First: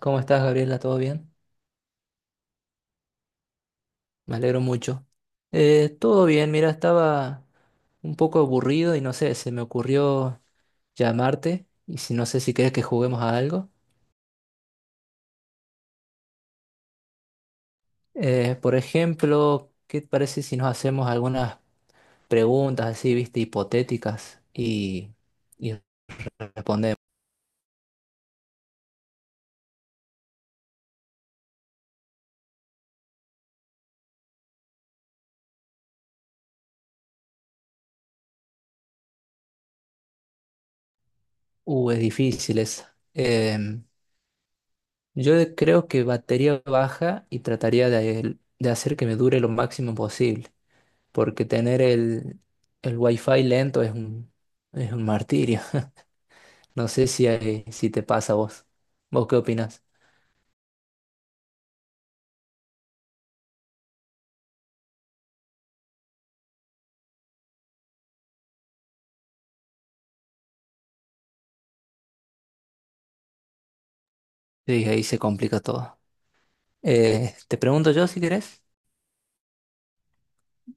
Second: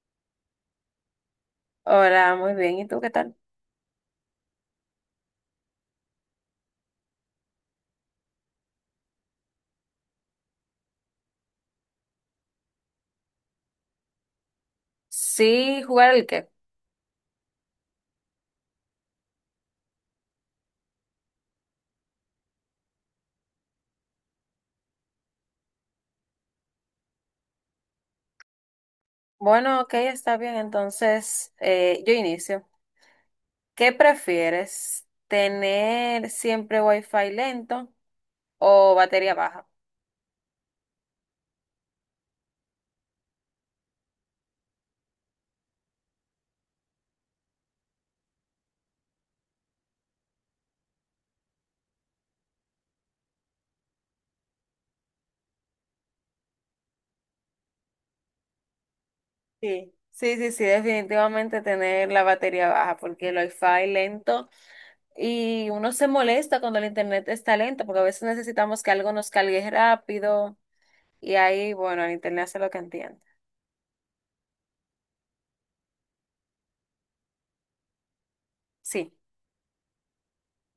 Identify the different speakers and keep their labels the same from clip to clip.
Speaker 1: ¿Cómo estás, Gabriela? ¿Todo bien?
Speaker 2: Hola, muy bien. ¿Y tú qué tal?
Speaker 1: Me alegro mucho. Todo bien, mira, estaba un poco aburrido y no sé, se me ocurrió llamarte si no sé si querés que juguemos a algo.
Speaker 2: Sí, jugar el qué.
Speaker 1: Por ejemplo, ¿qué te parece si nos hacemos algunas preguntas así, viste, hipotéticas y respondemos?
Speaker 2: Bueno, ok, está bien. Entonces, yo inicio. ¿Qué prefieres? ¿Tener siempre wifi lento o batería baja?
Speaker 1: Es difícil esa. Yo creo que batería baja y trataría de hacer que me dure lo máximo posible, porque tener el wifi lento es un martirio. No sé si te pasa a vos. ¿Vos qué opinas?
Speaker 2: Sí, sí, sí, sí, definitivamente tener la batería baja, porque el wifi lento y uno se molesta cuando el internet está lento, porque a veces necesitamos que algo nos cargue rápido y ahí, bueno, el internet hace lo que entiende.
Speaker 1: Sí, ahí se complica todo. Te pregunto yo si querés.
Speaker 2: Sí.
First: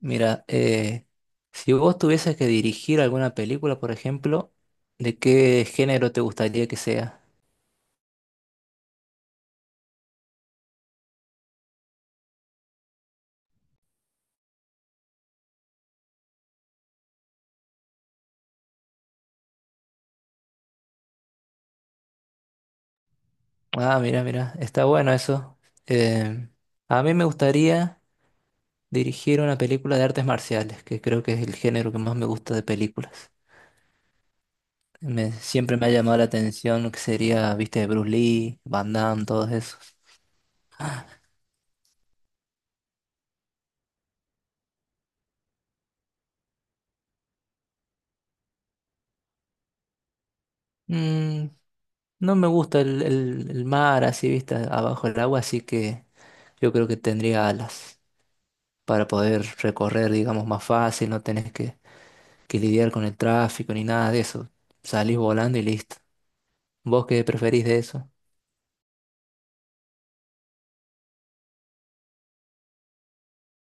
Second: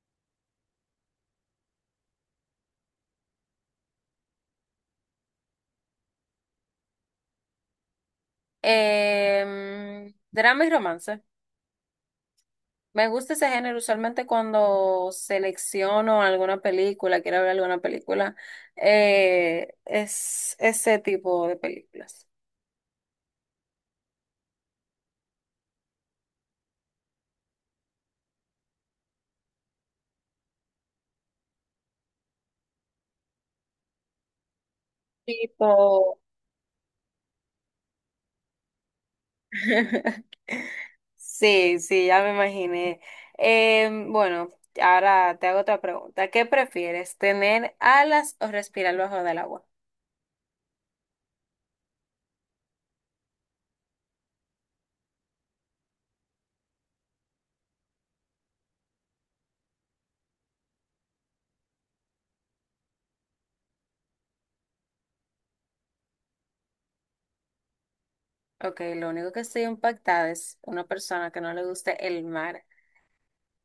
Speaker 1: Mira, si vos tuvieses que dirigir alguna película, por ejemplo, ¿de qué género te gustaría que sea?
Speaker 2: Drama y romance. Me gusta ese género, usualmente cuando selecciono alguna película, quiero ver alguna película, es ese tipo de películas.
Speaker 1: Ah, mira, mira, está bueno eso. Eh, a mí me gustaría dirigir una película de artes marciales, que creo que es el género que más me gusta de películas. Me,
Speaker 2: Tipo.
Speaker 1: siempre me ha llamado la atención lo que sería, viste, Bruce Lee, Van Damme, todos esos.
Speaker 2: Sí, sí, ya me imaginé. Bueno, ahora te hago otra pregunta. ¿Qué prefieres, tener alas o respirar bajo del agua?
Speaker 1: Mm, no me gusta el mar así, viste, abajo del agua, así que yo creo que tendría alas para poder recorrer, digamos, más fácil, no tenés que lidiar con el tráfico ni nada de eso. Salís volando y listo. ¿Vos qué preferís de eso?
Speaker 2: Ok, lo único que estoy impactada es una persona que no le guste el mar.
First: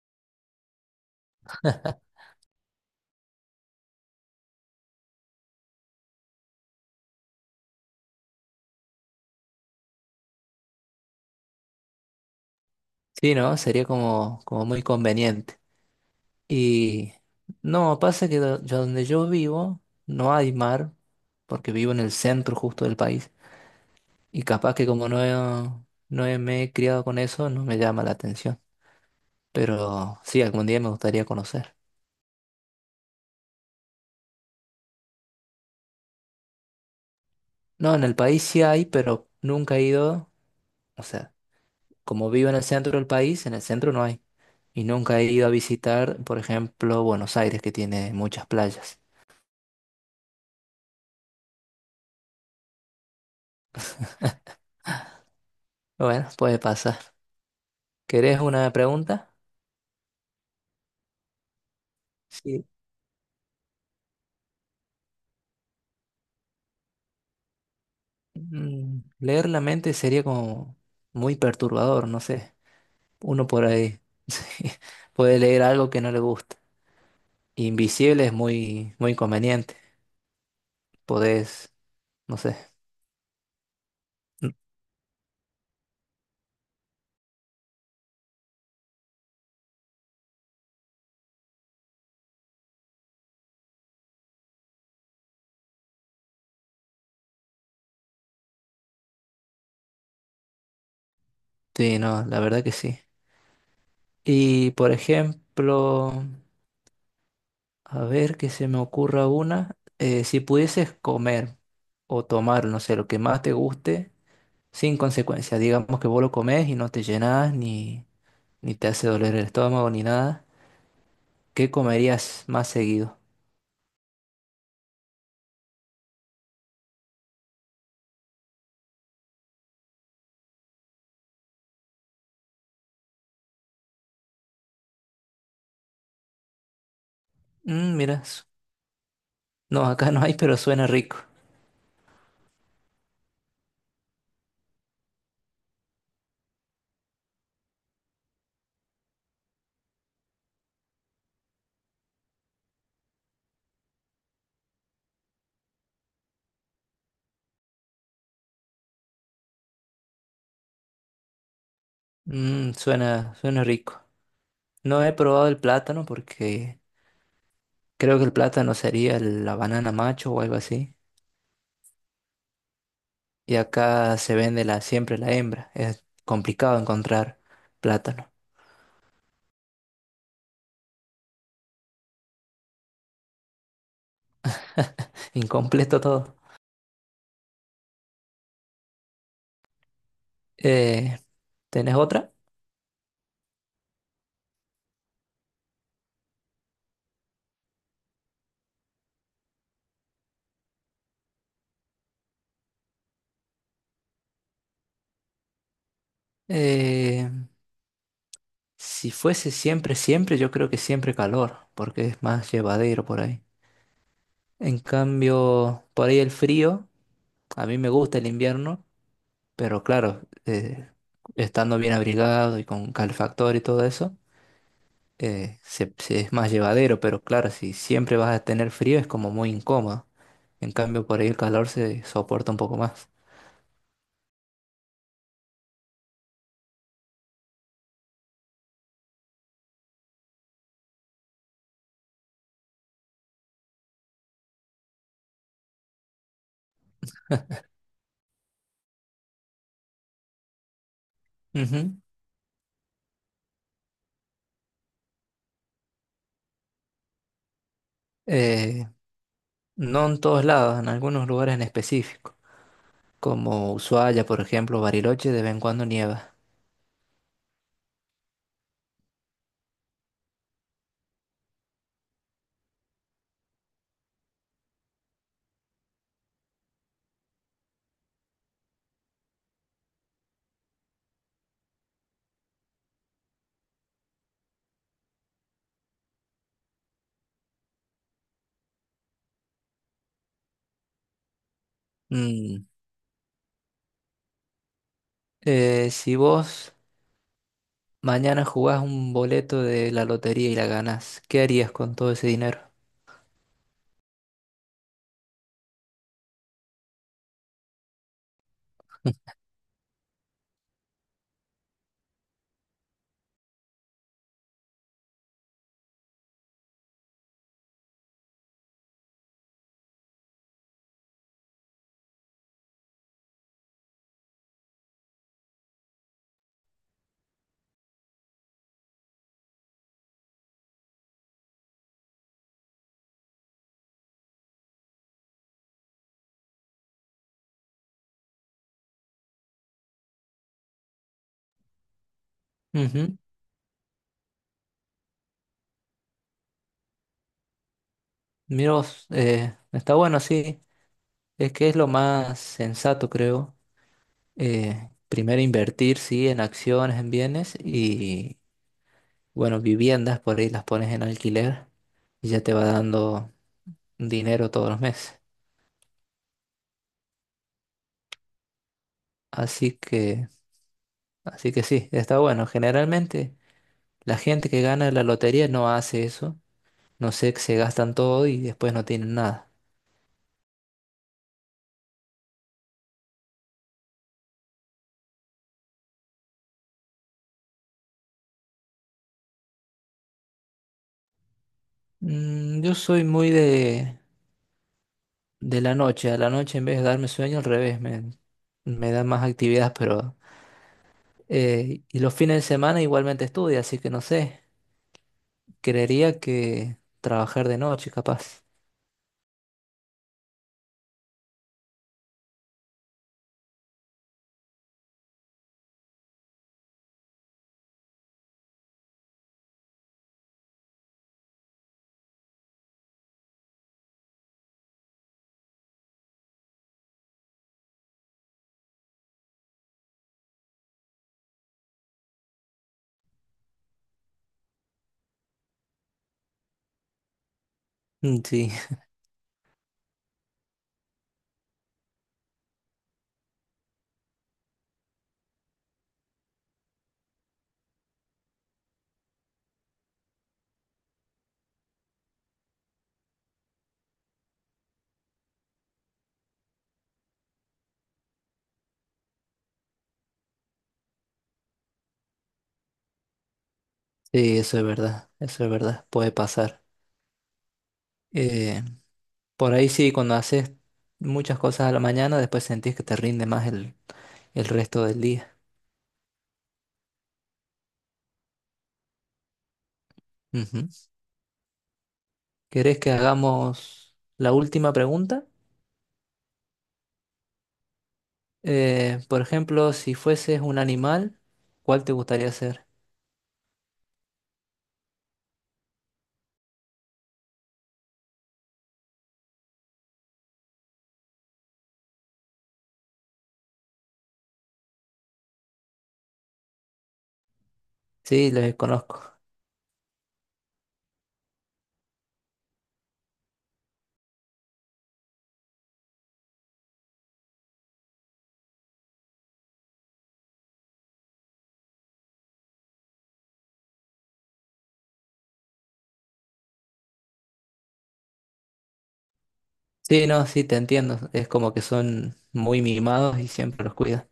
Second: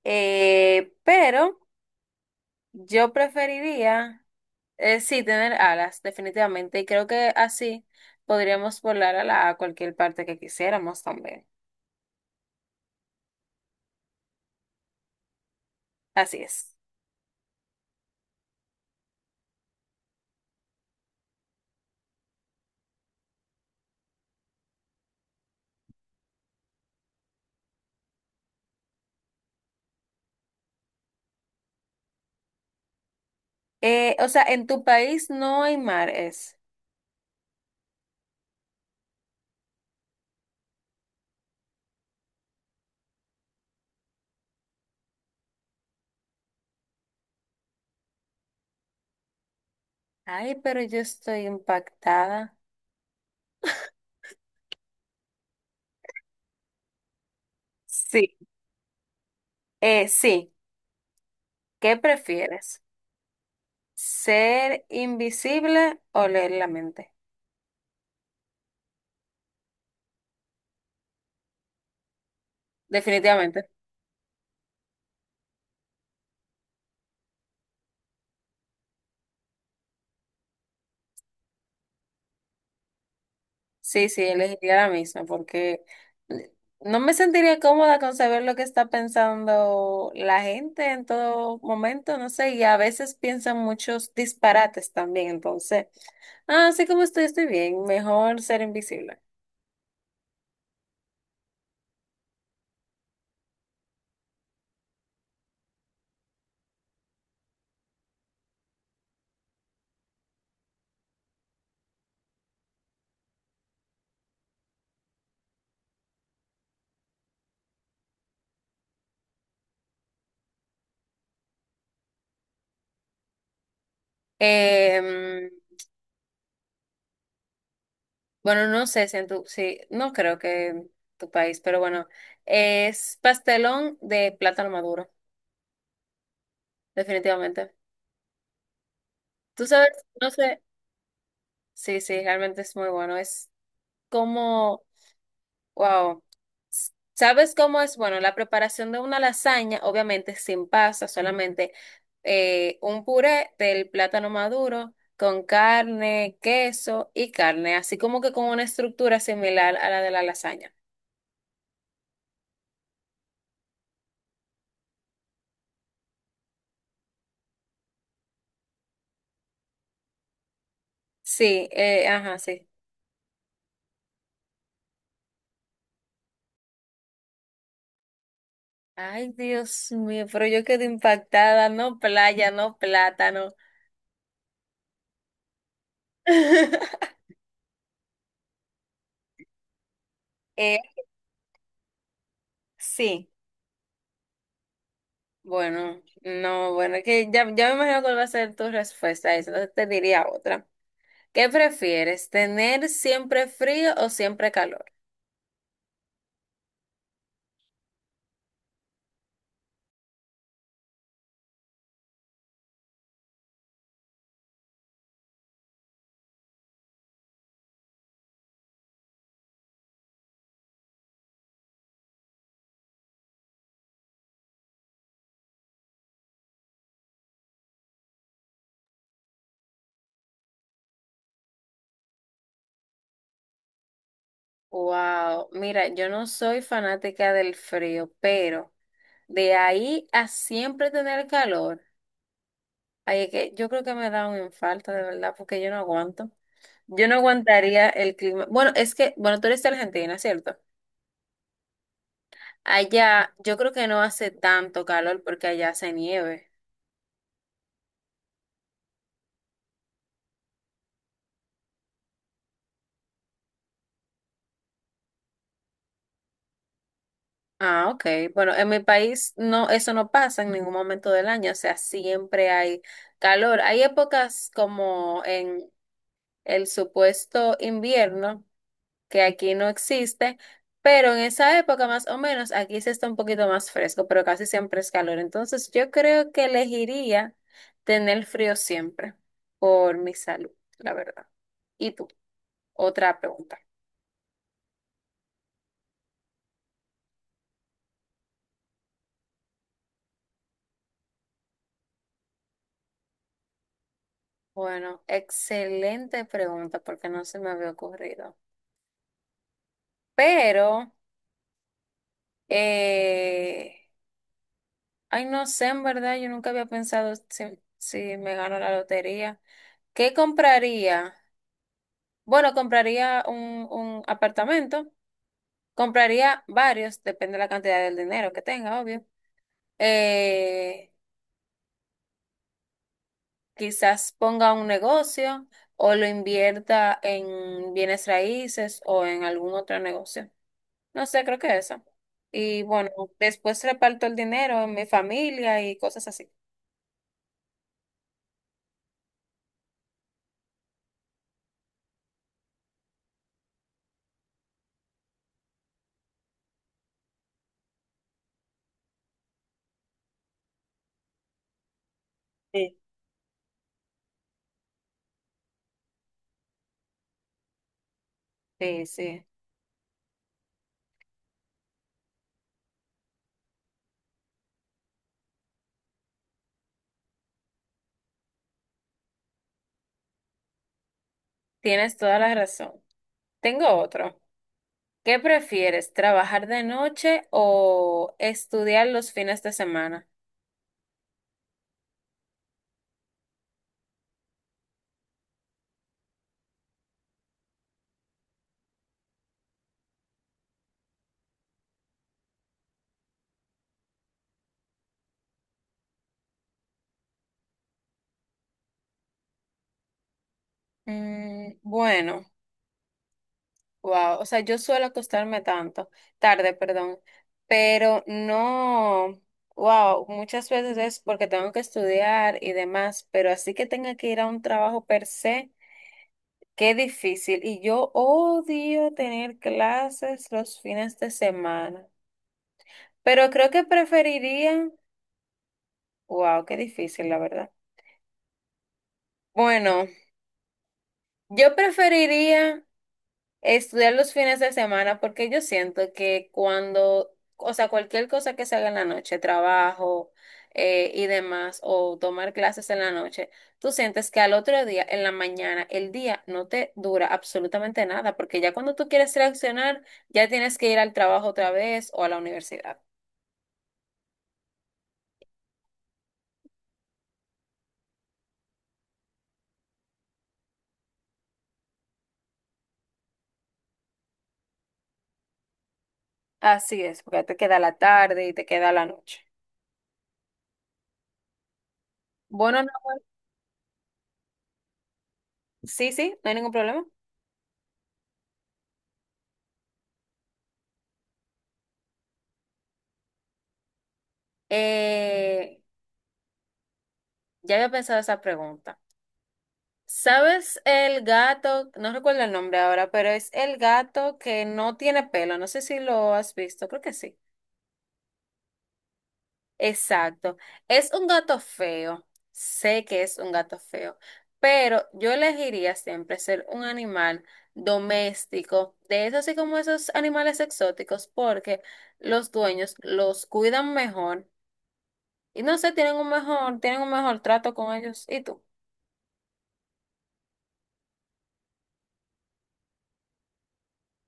Speaker 2: Pero yo preferiría. Sí, tener alas, definitivamente. Y creo que así podríamos volar a, la, a cualquier parte que quisiéramos también.
Speaker 1: Sí, ¿no? Sería como, como muy conveniente.
Speaker 2: Así es.
Speaker 1: Y no, pasa que donde yo vivo no hay mar, porque vivo en el centro justo del país. Y capaz que como no, he- no he- me he criado con eso, no me llama la atención. Pero sí, algún día me gustaría conocer.
Speaker 2: O sea, en tu país no hay mares.
Speaker 1: No, en el país sí hay, pero nunca he ido. O sea, como vivo en el centro del país, en el centro no hay. Y nunca he ido a visitar, por ejemplo, Buenos Aires, que tiene muchas playas.
Speaker 2: Ay, pero yo estoy impactada.
Speaker 1: Bueno, puede pasar. ¿Querés
Speaker 2: Sí,
Speaker 1: una pregunta?
Speaker 2: sí. ¿Qué
Speaker 1: Sí.
Speaker 2: prefieres? ¿Ser invisible o leer la mente?
Speaker 1: Mm, leer la mente sería como muy perturbador, no sé. Uno por
Speaker 2: Definitivamente.
Speaker 1: ahí sí, puede leer algo que no le gusta. Invisible es muy, muy conveniente. Podés, no sé.
Speaker 2: Sí, sí,
Speaker 1: Mm,
Speaker 2: elegiría la misma porque no me sentiría cómoda con saber lo que está pensando la gente en todo momento, no sé, y a veces piensan muchos disparates también, entonces, ah, así como estoy, estoy bien, mejor ser invisible.
Speaker 1: sí, no, la verdad que sí. Y por ejemplo, a ver que se me ocurra una. Si pudieses comer o tomar, no sé, lo que más te guste, sin consecuencias. Digamos que vos lo comés y no te llenás, ni te hace doler el estómago, ni nada. ¿Qué comerías más seguido?
Speaker 2: Em, bueno, no sé si en tu, sí, no creo que en tu país, pero bueno, es pastelón de plátano maduro, definitivamente.
Speaker 1: Mm, mira, su-
Speaker 2: Tú
Speaker 1: no,
Speaker 2: sabes,
Speaker 1: acá no hay,
Speaker 2: no
Speaker 1: pero
Speaker 2: sé,
Speaker 1: suena rico.
Speaker 2: sí, sí, realmente es muy bueno, es como... Wow. ¿Sabes cómo es? Bueno, la preparación de una lasaña, obviamente sin pasta, solamente un puré del plátano maduro con carne, queso y carne, así como que con una estructura similar a la de la lasaña.
Speaker 1: Mm, suena, suena rico. No he probado el plátano porque creo que el plátano sería la banana macho o algo así.
Speaker 2: Sí, ajá, sí.
Speaker 1: Y acá se vende la, siempre la hembra. Es complicado encontrar plátano.
Speaker 2: Ay, Dios mío, pero yo quedé impactada, no playa, no plátano.
Speaker 1: Incompleto todo.
Speaker 2: Eh,
Speaker 1: Eh, ¿Tenés otra?
Speaker 2: sí, bueno, no, bueno, que ya, ya me imagino cuál va a ser tu respuesta a eso, entonces te diría otra. ¿Qué prefieres? ¿Tener siempre frío o siempre calor?
Speaker 1: Eh, si fuese siempre, siempre, yo creo que siempre calor, porque es más llevadero por ahí. En cambio, por ahí el frío, a mí me gusta el invierno, pero claro, estando bien abrigado y con calefactor y todo eso. Es más llevadero, pero claro, si siempre vas a tener frío es como muy incómodo. En cambio, por ahí el calor se soporta un poco más.
Speaker 2: Wow, mira, yo no soy fanática del frío, pero de ahí a siempre tener calor, ay, es que yo creo que me da un infarto de verdad, porque yo no aguanto. Yo no aguantaría el clima. Bueno, es que, bueno, tú eres de Argentina, ¿cierto?
Speaker 1: Ujú.
Speaker 2: Allá yo creo que no hace tanto calor porque allá hace nieve.
Speaker 1: Eh, no en todos lados, en algunos lugares en específico, como Ushuaia, por ejemplo, Bariloche, de vez en cuando nieva.
Speaker 2: Ah, ok. Bueno, en mi país no, eso no pasa en ningún momento del año, o sea, siempre hay calor. Hay épocas como en el supuesto invierno, que aquí no existe, pero en esa época más o menos aquí se está un poquito más fresco, pero casi siempre es calor. Entonces yo creo que elegiría tener frío siempre por mi salud, la verdad. ¿Y tú?
Speaker 1: Mm,
Speaker 2: Otra pregunta.
Speaker 1: si vos mañana jugás un boleto de la lotería y la ganás, ¿qué harías con todo ese dinero?
Speaker 2: Bueno, excelente pregunta porque no se me había ocurrido. Pero... Eh, ay, no sé, en verdad, yo nunca había pensado si me gano la lotería. ¿Qué compraría? Bueno, compraría un apartamento, compraría varios, depende de la cantidad del dinero que tenga, obvio. Eh, Quizás ponga un negocio o lo invierta en bienes raíces o en algún otro negocio. No sé, creo que eso. Y bueno,
Speaker 1: Ujú.
Speaker 2: después reparto el dinero en mi familia y cosas así.
Speaker 1: Mira vos, está bueno, sí, es que es lo más sensato, creo. Primero invertir, sí, en acciones, en bienes y, bueno, viviendas, por ahí las pones en alquiler y ya te va
Speaker 2: Sí.
Speaker 1: dando dinero todos los meses.
Speaker 2: Sí, sí.
Speaker 1: Así que, así que sí, está bueno. Generalmente la gente que gana la lotería no hace eso. No sé, que se gastan todo y después no tienen nada.
Speaker 2: Tienes toda la razón. Tengo otro. ¿Qué prefieres, trabajar de noche o estudiar los fines de semana?
Speaker 1: Mm, yo soy muy de la noche. A la noche en vez de darme sueño, al revés, me da más actividad, pero y los fines de semana igualmente estudio, así que no sé. Creería que trabajar de noche, capaz.
Speaker 2: Mm, bueno, wow. O sea, yo suelo acostarme tanto, tarde, perdón, pero no, wow, muchas veces es porque tengo que estudiar y demás, pero así que tenga que ir a un trabajo per se, qué difícil. Y yo odio tener clases los fines de semana, pero creo que preferiría... Wow, qué difícil, la verdad.
Speaker 1: Mm, sí,
Speaker 2: Bueno, yo preferiría estudiar los fines de semana porque yo siento que cuando, o sea, cualquier cosa que se haga en la noche, trabajo y demás, o tomar clases en la noche, tú sientes que al otro día, en la mañana, el día no te dura absolutamente nada, porque ya cuando tú quieres reaccionar, ya tienes que ir al trabajo otra vez o a la universidad.
Speaker 1: sí, eso es verdad, puede pasar. Eh, por ahí sí, cuando haces muchas cosas a la mañana, después sentís que te rinde más el resto del día.
Speaker 2: Así es, porque te queda la tarde y te queda la noche.
Speaker 1: Ujú.
Speaker 2: Bueno, no,
Speaker 1: ¿Querés que hagamos la última pregunta?
Speaker 2: sí, sí, no hay ningún problema.
Speaker 1: Por ejemplo, si fueses un animal, ¿cuál te gustaría ser?
Speaker 2: Eh, ya había pensado esa pregunta. ¿Sabes el gato? No recuerdo el nombre ahora, pero es el gato que no tiene pelo. No sé si lo has visto, creo que sí.
Speaker 1: Sí, los conozco.
Speaker 2: Exacto. Es un gato feo. Sé que es un gato feo, pero yo elegiría siempre ser un animal doméstico, de esos así como esos animales exóticos, porque los dueños los cuidan mejor y no sé, tienen un mejor trato con ellos. ¿Y tú?
Speaker 1: Sí, no, sí, te entiendo. Es como que son muy mimados y siempre los cuidan.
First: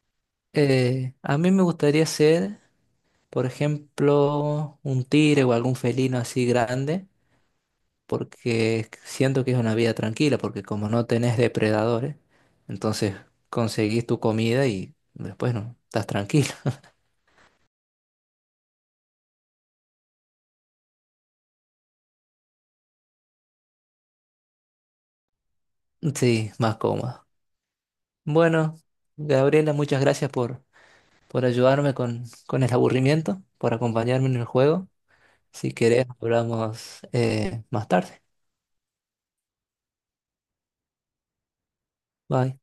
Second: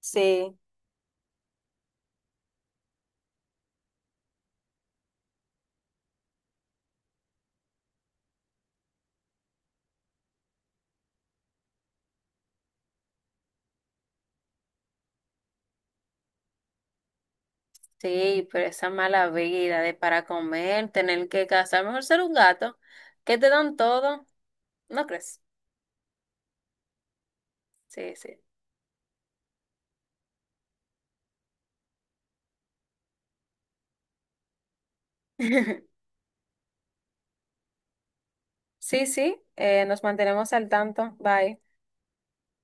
Speaker 2: Sí.
Speaker 1: A mí me gustaría ser, por ejemplo, un tigre o algún felino así grande, porque siento que es una vida tranquila, porque como no tenés depredadores, entonces conseguís tu comida y después no, estás tranquilo.
Speaker 2: Sí, pero esa mala vida de para comer, tener que cazar, mejor ser un gato, que te dan todo, ¿no crees?
Speaker 1: Sí, más cómodo.
Speaker 2: Sí, sí.
Speaker 1: Bueno, Gabriela, muchas gracias por ayudarme con el aburrimiento, por acompañarme en el juego. Si querés, hablamos más tarde.
Speaker 2: Sí, sí, nos mantenemos al tanto. Bye.
Speaker 1: Bye.